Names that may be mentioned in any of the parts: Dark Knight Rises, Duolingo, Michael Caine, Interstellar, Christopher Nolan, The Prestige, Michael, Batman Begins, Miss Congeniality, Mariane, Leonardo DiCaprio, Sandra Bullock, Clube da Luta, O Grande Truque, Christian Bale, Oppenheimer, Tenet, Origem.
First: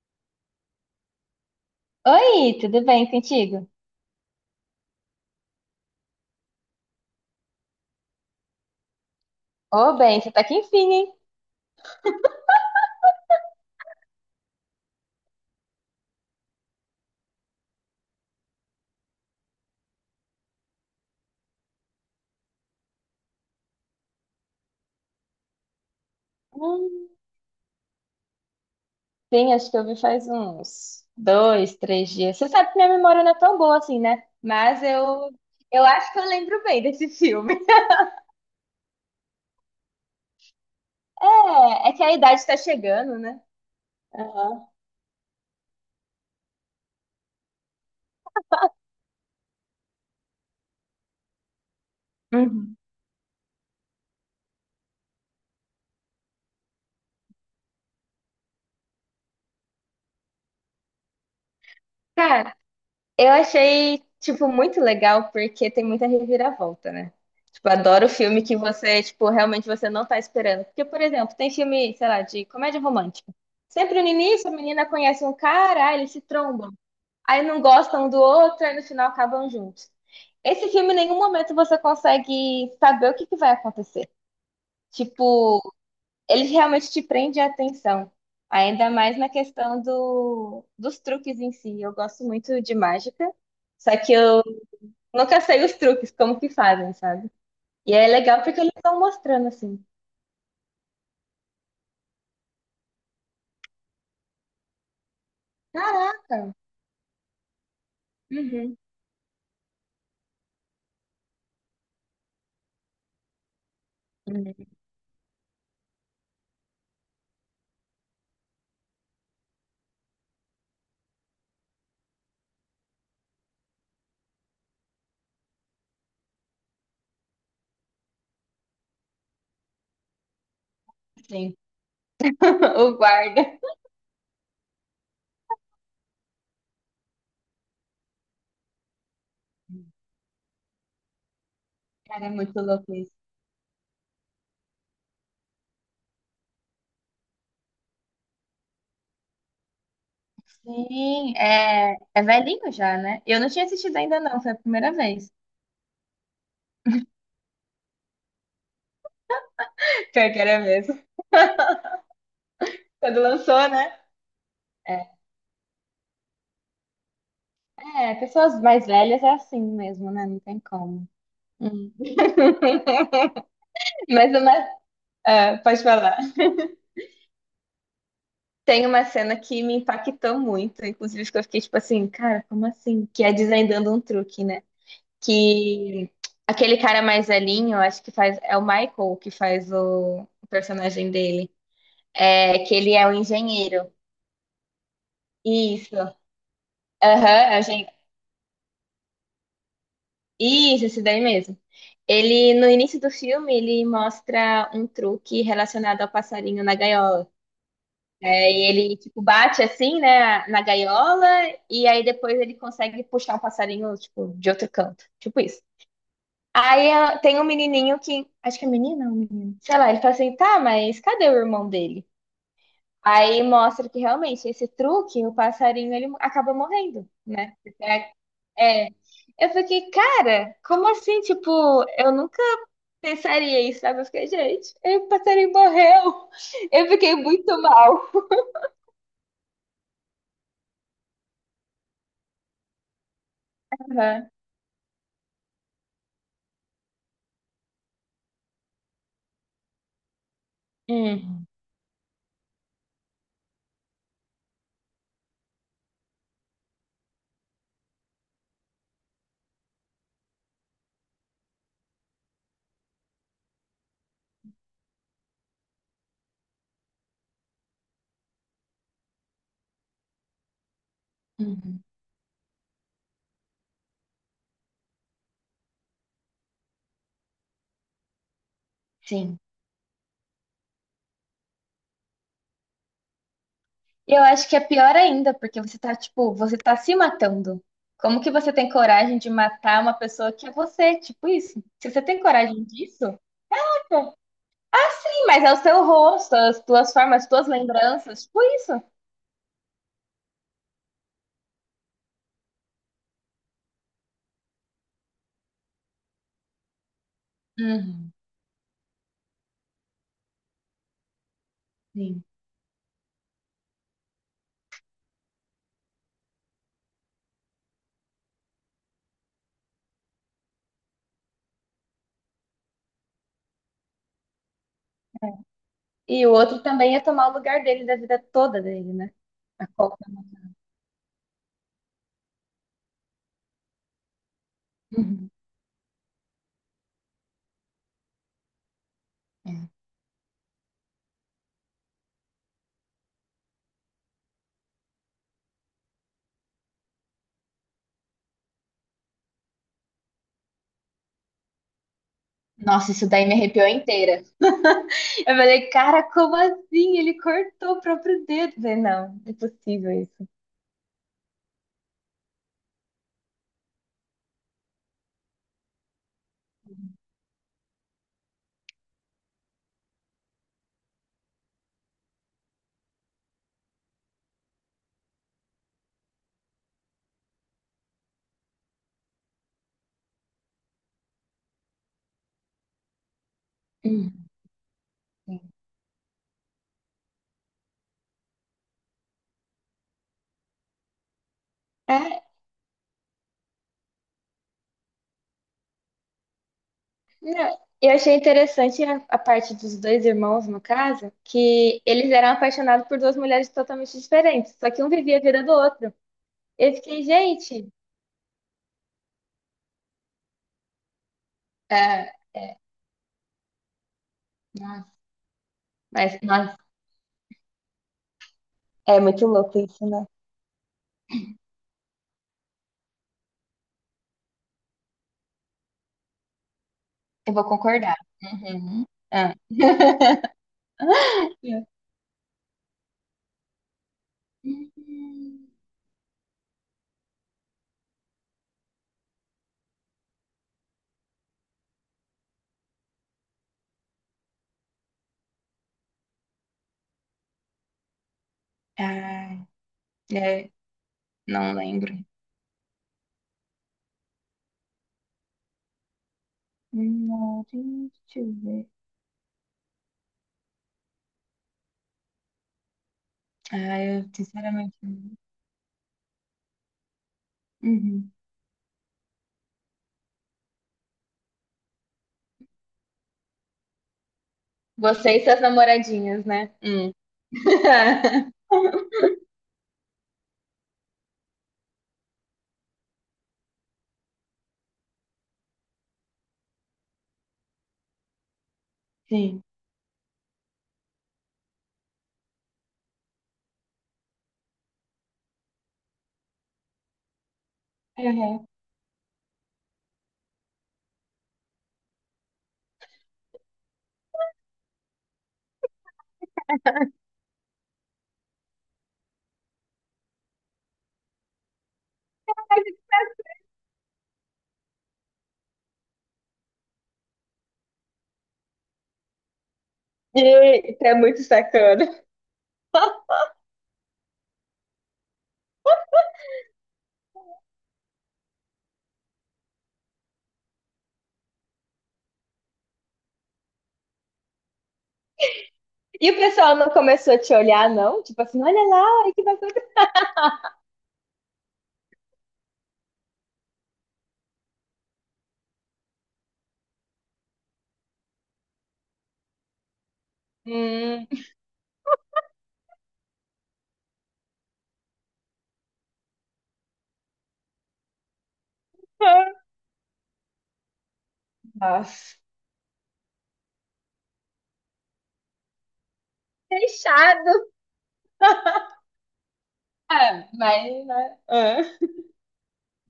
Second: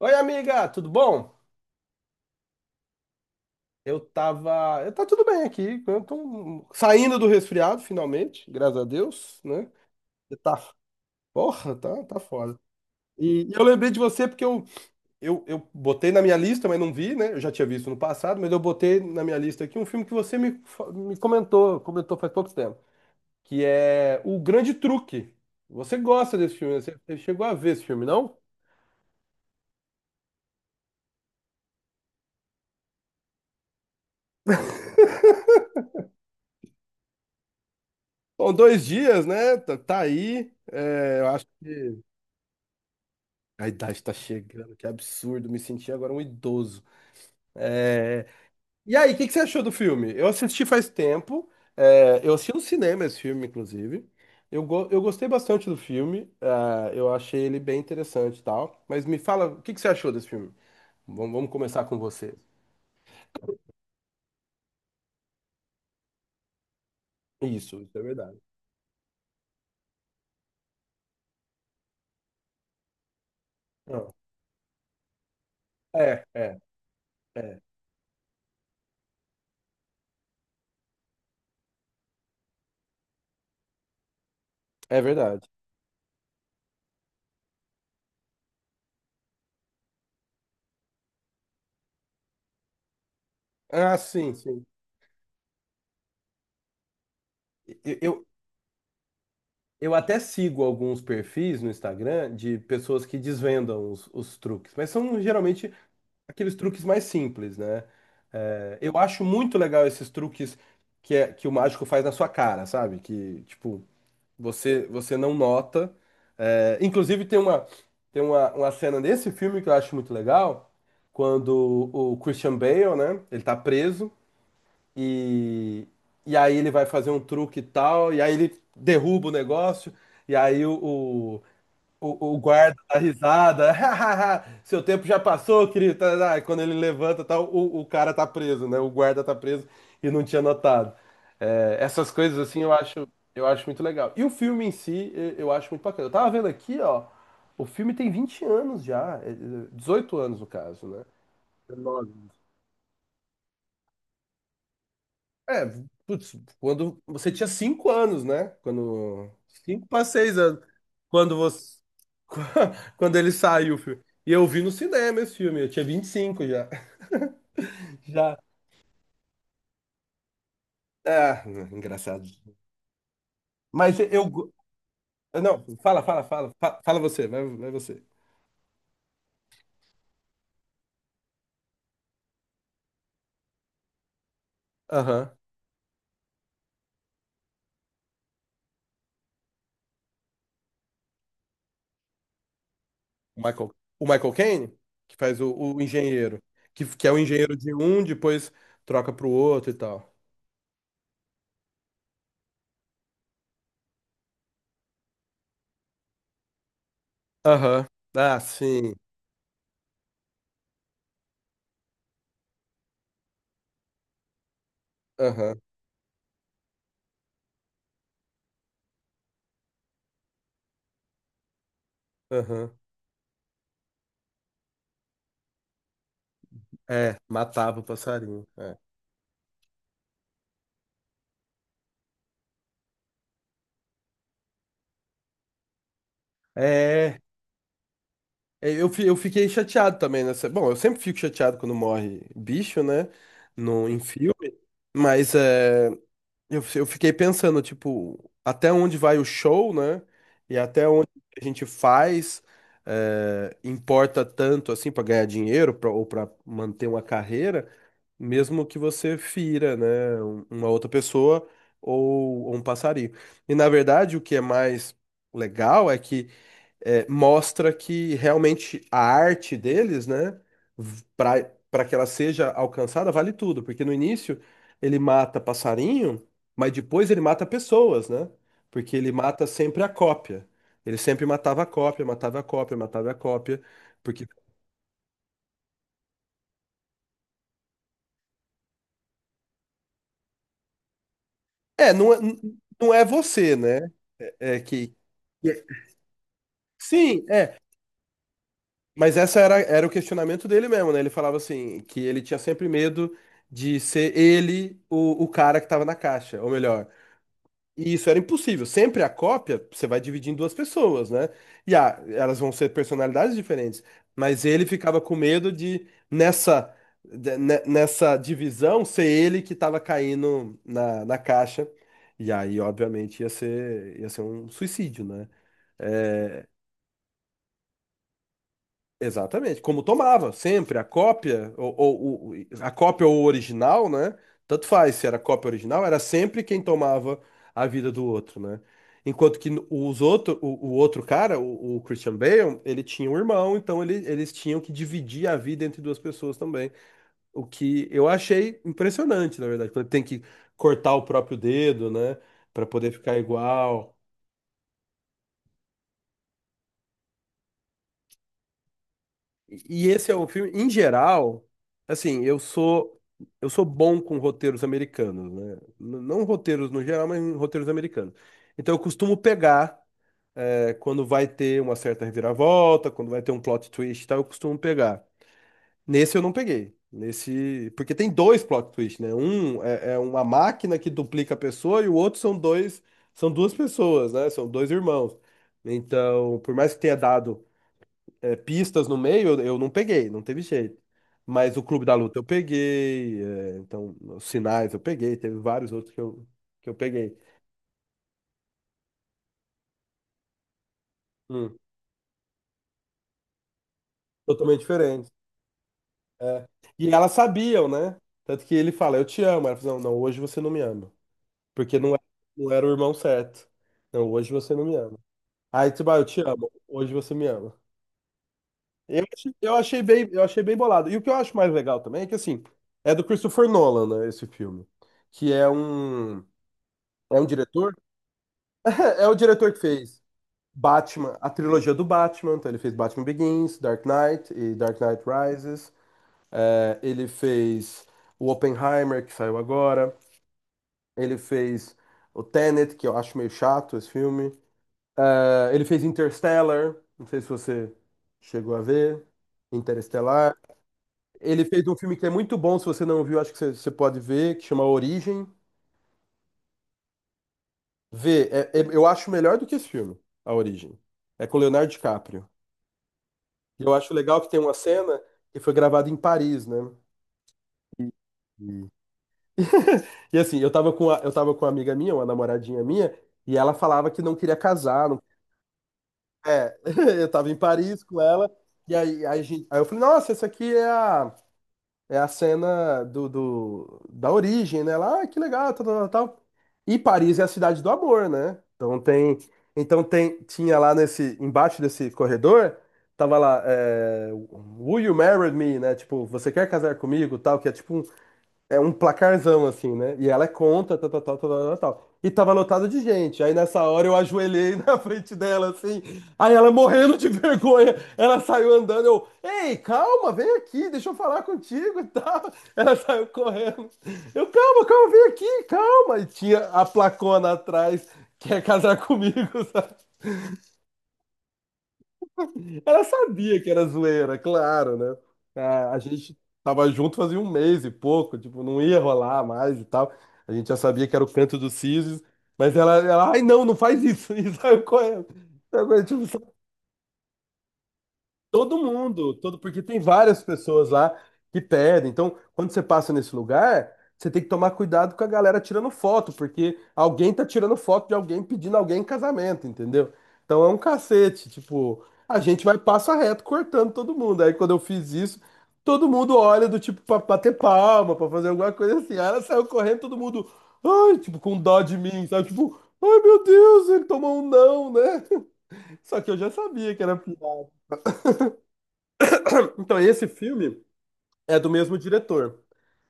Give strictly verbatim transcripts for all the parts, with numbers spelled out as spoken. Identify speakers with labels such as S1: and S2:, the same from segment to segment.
S1: Oi, amiga, tudo bom?
S2: Oi, tudo bem contigo?
S1: Eu tava. Eu tá tudo bem aqui. Eu tô um, saindo do resfriado, finalmente, graças a Deus, né?
S2: Ô, bem, você
S1: Você
S2: tá aqui
S1: tá.
S2: enfim, hein?
S1: Porra, tá, tá foda. E eu lembrei de você porque eu, eu, eu botei na minha lista, mas não vi, né? Eu já tinha visto no passado, mas eu botei na minha lista aqui um filme que você me, fa- me comentou, comentou faz pouco tempo, que é O Grande Truque. Você gosta desse filme, né?
S2: Hum,
S1: Você você chegou a ver esse filme, não?
S2: sim, acho que eu vi faz uns dois, três dias. Você sabe que minha memória não é tão boa assim, né? Mas eu, eu acho que eu lembro bem desse filme.
S1: Bom, dois dias, né? Tá, tá aí. É, eu acho.
S2: É, é que a idade tá chegando, né?
S1: A idade tá
S2: Aham.
S1: chegando, que absurdo, me senti agora um idoso. É. E aí, o que que você achou do filme? Eu assisti faz tempo, é, eu assisti no
S2: Uhum.
S1: cinema esse filme, inclusive. Eu, go- eu gostei bastante do filme, ah, eu achei ele bem interessante e tal. Mas me fala, o que que você achou desse filme? Vamos, vamos começar com você.
S2: Cara, eu achei, tipo, muito legal porque tem muita reviravolta, né? Tipo,
S1: Isso, isso é
S2: adoro
S1: verdade.
S2: filme que você, tipo, realmente você não tá esperando. Porque, por exemplo, tem filme, sei lá, de comédia romântica. Sempre
S1: Ah,
S2: no início a menina conhece um cara, aí eles se
S1: É, é,
S2: trombam. Aí
S1: é,
S2: não gostam um do outro, aí no final acabam juntos. Esse filme, em nenhum momento você consegue saber o que que vai acontecer.
S1: é verdade.
S2: Tipo, ele realmente te prende a atenção. Ainda mais na questão do, dos truques em si. Eu gosto muito de mágica. Só
S1: Ah,
S2: que
S1: sim,
S2: eu
S1: sim.
S2: nunca sei os truques, como que fazem, sabe? E
S1: Eu,
S2: é
S1: eu,
S2: legal porque eles estão mostrando assim.
S1: eu até sigo alguns perfis no Instagram de pessoas que desvendam os, os truques, mas são geralmente
S2: Caraca!
S1: aqueles truques mais simples, né?
S2: Uhum.
S1: É, eu acho muito legal esses truques que, é, que o mágico faz na sua cara, sabe? Que, tipo,
S2: Hum,
S1: você, você não nota. É, inclusive, tem uma, tem uma, uma cena desse filme que eu acho muito legal, quando o Christian Bale, né? Ele tá preso e, e aí ele vai fazer um truque e tal, e aí ele derruba o negócio, e aí o,
S2: sim.
S1: o, o guarda
S2: O
S1: dá
S2: guarda.
S1: risada. Seu tempo já passou, querido. Tá, tá. Aí Quando ele levanta, tá, o, o cara tá preso, né? O guarda tá preso e não tinha notado. É, essas
S2: Cara, é
S1: coisas
S2: muito
S1: assim eu
S2: louco
S1: acho,
S2: isso.
S1: eu acho muito legal. E o filme em si, eu, eu acho muito bacana. Eu tava vendo aqui, ó. O filme tem vinte anos já, é, é, dezoito anos no caso, né?
S2: Sim, é,
S1: dezenove.
S2: é velhinho já, né? Eu não tinha assistido ainda, não, foi a primeira vez.
S1: É, putz, quando você tinha cinco anos, né? Quando cinco para
S2: Pior
S1: seis
S2: que era
S1: anos,
S2: mesmo.
S1: quando você quando
S2: Quando
S1: ele
S2: lançou,
S1: saiu,
S2: né?
S1: filho. E eu vi no
S2: É,
S1: cinema esse filme, eu tinha vinte e cinco já.
S2: é,
S1: Já.
S2: pessoas mais velhas é assim mesmo, né? Não tem como.
S1: Ah,
S2: Hum.
S1: engraçado. Mas eu
S2: Mas é
S1: go-
S2: uma, ah,
S1: não,
S2: pode
S1: fala,
S2: falar.
S1: fala, fala, fa- fala você, vai, vai você.
S2: Tem uma cena que me impactou muito, inclusive que eu fiquei tipo assim, cara, como assim? Que é desvendando um truque, né?
S1: Aham.
S2: Que aquele cara mais velhinho, acho que faz, é o Michael que faz o, o personagem dele, é que ele é o
S1: O Michael,
S2: engenheiro.
S1: o Michael Caine, que faz o, o
S2: Isso.
S1: engenheiro, que, que é o
S2: Aham,
S1: engenheiro
S2: é o
S1: de
S2: engen-
S1: um, depois troca pro outro e tal.
S2: Isso, esse daí mesmo. Ele, no início do filme, ele mostra um truque relacionado ao passarinho na gaiola.
S1: Aham. Ah,
S2: É, e
S1: sim.
S2: ele, tipo, bate assim, né, na gaiola, e aí depois ele consegue puxar o passarinho, tipo, de outro canto. Tipo
S1: Aham.
S2: isso. Aí ah, tem um menininho que, acho que é menina ou um menino, sei lá, ele fala assim, tá, mas cadê o irmão dele?
S1: Aham.
S2: Aí mostra que realmente esse truque, o passarinho, ele acaba morrendo,
S1: É,
S2: né?
S1: matava o
S2: É,
S1: passarinho. É,
S2: é. Eu fiquei, cara, como assim? Tipo, eu nunca pensaria isso, sabe? Eu fiquei, gente, aí o passarinho morreu. Eu fiquei
S1: é
S2: muito mal.
S1: é, eu, fi- eu fiquei chateado também nessa. Bom, eu sempre fico chateado quando morre bicho, né? No, em
S2: Aham.
S1: filme. Mas é. Eu, eu fiquei pensando, tipo, até onde vai o show, né? E até onde a
S2: Uhum.
S1: gente faz, eh, importa tanto assim para ganhar dinheiro pra- ou para manter uma carreira, mesmo que você fira, né? um- Uma outra pessoa ou, ou um passarinho. E na verdade, o que é mais legal é que é, mostra que realmente a arte deles, né, para
S2: Uhum.
S1: para que ela seja alcançada, vale tudo, porque no início ele mata passarinho, mas depois ele mata pessoas, né? Porque ele
S2: Sim.
S1: mata sempre a cópia. Ele sempre matava a cópia, matava a cópia, matava a cópia,
S2: E eu
S1: porque
S2: acho que é pior ainda, porque você tá, tipo, você tá se matando. Como que você tem coragem de matar uma pessoa que é você? Tipo isso. Se
S1: é,
S2: você
S1: não é,
S2: tem coragem
S1: não é
S2: disso,
S1: você, né? É que
S2: sim, mas é o
S1: que-
S2: seu rosto, as tuas formas,
S1: Sim,
S2: as tuas
S1: é.
S2: lembranças, tipo isso.
S1: Mas essa era, era o questionamento dele mesmo, né? Ele falava assim, que ele tinha sempre medo de ser ele o, o cara que tava na caixa, ou melhor. E isso
S2: Uhum,
S1: era impossível. Sempre a cópia, você vai dividir em duas pessoas, né? E ah,
S2: sim.
S1: elas vão ser personalidades diferentes. Mas ele ficava com medo de, nessa, de- ne- nessa divisão, ser ele que tava caindo na, na caixa. E aí, obviamente, ia ser, ia ser um suicídio, né?
S2: E o
S1: É,
S2: outro também ia tomar o lugar dele da vida toda dele, né?
S1: Exatamente,
S2: A
S1: como
S2: Copa.
S1: tomava sempre a cópia ou, ou- ou- a cópia ou o original, né? Tanto faz se era
S2: Uhum,
S1: cópia ou original, era sempre quem tomava a vida do outro, né? Enquanto que
S2: é.
S1: os outro, o, o outro cara, o, o Christian Bale, ele tinha um irmão, então ele- eles tinham que dividir a vida entre duas pessoas também. O que eu achei impressionante, na verdade, quando tem que cortar o próprio dedo, né? Pra poder
S2: Nossa, isso
S1: ficar
S2: daí me arrepiou
S1: igual.
S2: inteira. Eu falei, cara, como assim? Ele cortou o próprio dedo. Eu falei, não,
S1: E
S2: impossível
S1: esse é um
S2: isso.
S1: filme, em geral, assim, eu sou eu sou bom com roteiros americanos, né? N- Não roteiros no geral, mas em roteiros americanos. Então eu costumo pegar eh, quando vai ter uma certa reviravolta, quando vai ter um plot twist, e tal, eu costumo pegar. Nesse eu não peguei. Nesse, porque tem dois plot twists, né? Um é, é uma máquina que duplica a pessoa e o outro são dois, são duas pessoas,
S2: Uhum,
S1: né? São dois irmãos.
S2: sim.
S1: Então, por mais que tenha dado é, pistas no meio, eu, eu não peguei, não teve jeito. Mas o Clube da Luta eu
S2: É.
S1: peguei, é, então os sinais eu peguei, teve vários outros que eu, que eu peguei.
S2: Não, eu achei interessante a, a parte dos dois irmãos, no caso,
S1: Hum,
S2: que eles eram apaixonados por duas mulheres totalmente diferentes,
S1: totalmente
S2: só que um
S1: diferente.
S2: vivia a vida do outro.
S1: É.
S2: Eu
S1: E
S2: fiquei,
S1: elas
S2: gente,
S1: sabiam, né? Tanto que ele fala, eu te amo. Ela fala, não, não, hoje você não me ama. Porque não era,
S2: é,
S1: não
S2: é,
S1: era o irmão certo. Não, hoje você não me
S2: nossa,
S1: ama. Aí, tipo, ah, eu
S2: mas
S1: te amo,
S2: nossa,
S1: hoje você me ama.
S2: é
S1: Eu,
S2: muito
S1: achei- eu
S2: louco
S1: achei
S2: isso, né?
S1: bem, eu achei bem bolado. E o que eu acho mais legal também é que, assim, é do Christopher Nolan, né, esse filme. Que é um. É um
S2: Eu vou
S1: diretor?
S2: concordar. Uhum.
S1: É, o
S2: Ah.
S1: diretor que fez Batman, a trilogia do Batman. Então ele fez Batman Begins, Dark Knight e Dark Knight
S2: Hum.
S1: Rises. É, ele fez o Oppenheimer, que saiu agora. Ele fez o Tenet, que eu acho meio chato esse filme. É, ele fez Interstellar. Não sei se você chegou a ver.
S2: Ai,
S1: Interestelar.
S2: é,
S1: Ele
S2: não
S1: fez um filme
S2: lembro.
S1: que é muito bom, se você não viu, acho que você, você pode ver, que chama Origem.
S2: Não, deixa
S1: Vê,
S2: eu
S1: é- é-
S2: ver.
S1: eu acho melhor do que esse filme, A Origem. É com Leonardo DiCaprio. E eu
S2: Ah,
S1: acho
S2: eu
S1: legal que tem uma
S2: sinceramente não
S1: cena
S2: lembro.
S1: que foi gravada em Paris, né? E,
S2: Uhum.
S1: e- e, assim, eu tava com a, eu tava com uma amiga minha, uma namoradinha minha, e ela falava que não queria casar. Não...
S2: Você e seus namoradinhos, né?
S1: É,
S2: Hum.
S1: eu tava em Paris com ela, e aí, aí, a gente- aí eu falei, nossa, essa aqui é a. É a cena do, do- da origem, né? Lá, ah, que legal, tal, tal, tal, tal. E Paris é a cidade do amor, né? Então tem,
S2: Sim.
S1: então tem, tinha lá nesse, embaixo desse corredor, tava lá, é, Will you marry me, né? Tipo, você quer casar comigo, tal, que é tipo um,
S2: Uhum.
S1: é um placarzão, assim, né? E ela é contra, tal, tal, tal, tal, tal, tal. E tava lotado de gente. Aí nessa hora eu ajoelhei na frente dela, assim. Aí ela morrendo de vergonha. Ela saiu andando. Eu, ei, calma, vem aqui, deixa eu falar contigo e tal. Ela saiu correndo. Eu, calma, calma, vem aqui, calma. E tinha a placona atrás, quer casar comigo, sabe?
S2: E isso é muito sacana.
S1: Ela sabia que era zoeira, claro, né? A, a gente tava junto fazia um mês e pouco, tipo, não ia rolar mais e tal. A gente já sabia que era o canto do Sisos, mas ela, ela, ai, não, não faz isso. E saiu correndo. Sabe,
S2: E o
S1: Tipo,
S2: pessoal não começou a te olhar, não? Tipo assim,
S1: Todo
S2: olha lá, olha
S1: mundo,
S2: que
S1: todo,
S2: bacana.
S1: porque tem várias pessoas lá que pedem. Então, quando você passa nesse lugar, você tem que tomar cuidado com a galera tirando foto, porque alguém tá tirando foto de alguém pedindo alguém em casamento, entendeu? Então é um
S2: Hum,
S1: cacete, tipo, a gente vai passo a reto cortando todo mundo. Aí quando eu fiz isso, todo mundo olha do tipo pra bater palma, pra fazer alguma coisa assim. Aí ela saiu correndo, todo mundo, ai, tipo, com dó de mim,
S2: nossa.
S1: sabe? Tipo, ai meu Deus, ele tomou um não, né? Só que eu já sabia que era
S2: Fechado.
S1: pior. Então, esse
S2: Ah,
S1: filme
S2: mas, né?
S1: É do
S2: Ah.
S1: mesmo diretor.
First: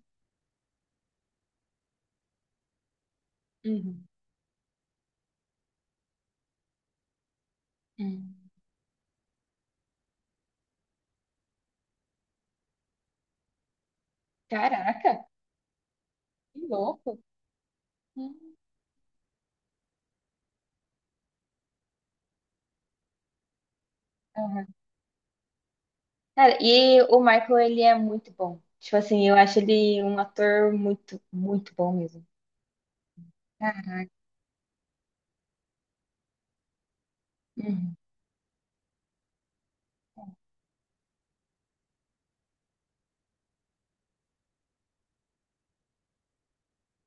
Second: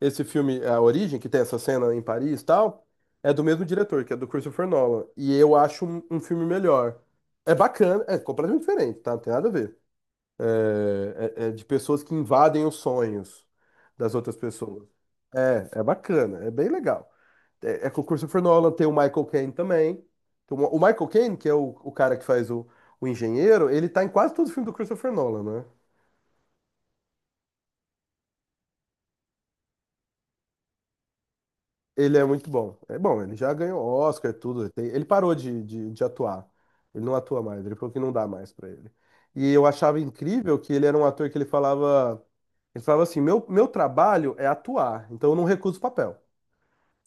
S1: Esse filme, A Origem, que tem essa cena em Paris e tal, é do mesmo diretor,
S2: Uhum,
S1: que é do Christopher Nolan. E eu acho um, um filme melhor. É bacana, é
S2: uhum.
S1: completamente diferente, tá? Não tem nada a ver. É, é- é de pessoas que invadem os sonhos das outras pessoas.
S2: Caraca,
S1: É, é bacana, é
S2: que
S1: bem legal.
S2: louco.
S1: É, é com o Christopher
S2: Uhum.
S1: Nolan, tem o Michael Caine também. Tem O o Michael Caine, que é o, o cara que faz o, o engenheiro, ele tá em quase todo o filme
S2: Aham.
S1: do Christopher Nolan, né?
S2: Cara, e o Michael, ele é muito bom. Tipo assim, eu acho ele um ator muito, muito bom
S1: Ele é
S2: mesmo.
S1: muito bom. É bom, ele já ganhou
S2: Ah,
S1: Oscar, tudo. Ele, tem- ele parou de, de, de atuar. Ele não atua mais, ele falou
S2: uhum,
S1: que não dá mais pra ele. E eu achava incrível que ele era um ator que ele falava, ele falava assim, meu, meu trabalho é atuar, então eu não recuso papel.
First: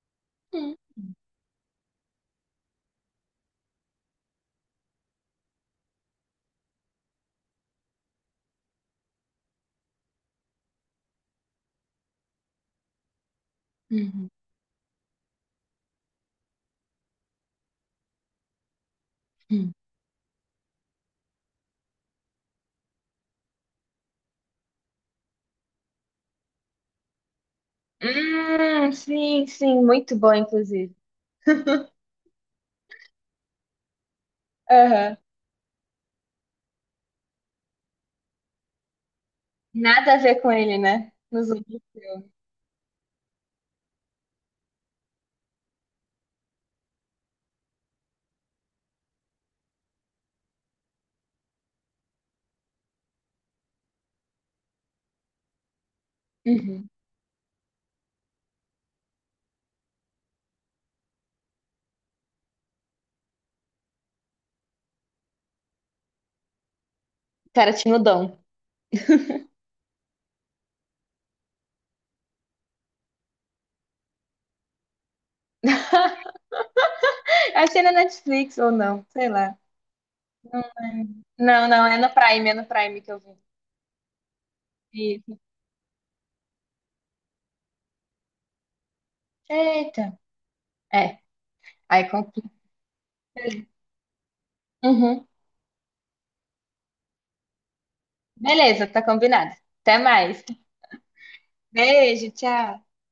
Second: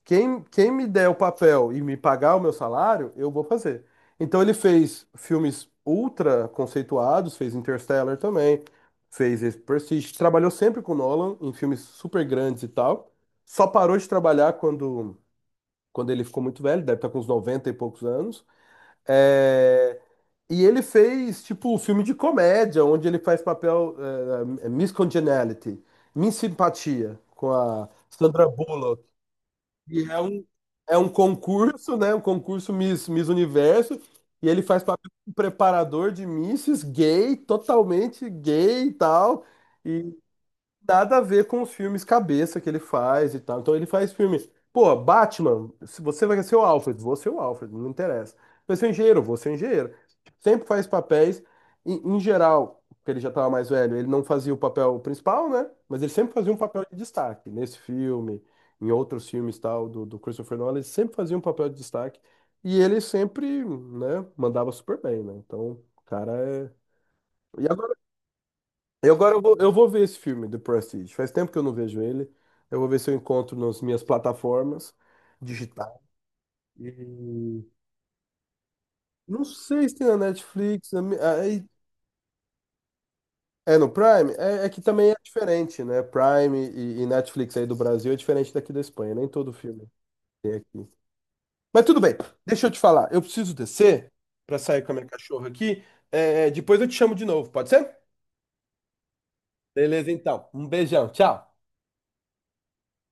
S1: Quem, quem me der o papel e me pagar o meu salário, eu vou fazer. Então ele fez filmes ultra conceituados, fez Interstellar também, fez esse Prestige, trabalhou sempre com Nolan em filmes super grandes e tal. Só parou de
S2: uhum,
S1: trabalhar quando quando ele ficou muito velho, deve estar com uns noventa e poucos anos.
S2: uhum.
S1: É, E ele fez, tipo, um filme de comédia, onde ele faz papel é, Miss Congeniality, Miss Simpatia, com a Sandra
S2: Hum,
S1: Bullock.
S2: sim, sim,
S1: E
S2: muito
S1: é
S2: bom,
S1: um,
S2: inclusive.
S1: é um concurso, né? Um concurso Miss, Miss Universo. E ele faz papel
S2: Aham.
S1: de um preparador de misses, gay, totalmente gay e tal.
S2: Nada a ver com ele, né?
S1: Nada a ver
S2: Nos
S1: com os
S2: outros.
S1: filmes cabeça que ele faz e tal. Então ele faz filmes. Pô, Batman, se você vai ser o Alfred, vou ser o Alfred, não interessa. Vai ser o engenheiro, vou ser o engenheiro. Sempre faz papéis, em, em geral, porque ele já estava mais velho, ele não fazia o papel principal, né? Mas ele sempre fazia um papel
S2: Uhum.
S1: de destaque. Nesse filme, em outros filmes tal, do, do Christopher Nolan, ele sempre fazia um papel de destaque. E ele sempre, né, mandava super bem, né? Então, o cara é.
S2: O
S1: E
S2: cara tinha
S1: agora
S2: o dom.
S1: e agora eu vou, eu vou ver esse filme, The Prestige. Faz tempo que eu não vejo ele. Eu vou ver se eu encontro nas minhas plataformas digitais. E
S2: Achei na Netflix ou não, sei
S1: não
S2: lá.
S1: sei se tem na Netflix. na mi- aí-
S2: Não, não, é no Prime, é no Prime que eu vi.
S1: É no Prime? É, é que também é
S2: Isso.
S1: diferente, né? Prime e, e Netflix aí do Brasil é diferente daqui da Espanha. Nem todo filme
S2: Eita.
S1: tem aqui.
S2: É,
S1: Mas tudo
S2: aí
S1: bem,
S2: complica.
S1: deixa eu te falar. Eu preciso descer para sair com a minha
S2: Uhum.
S1: cachorra aqui. É, depois eu te chamo de novo, pode ser?
S2: Beleza, tá combinado. Até
S1: Beleza,
S2: mais.
S1: então. Um beijão, tchau.
S2: Beijo, tchau.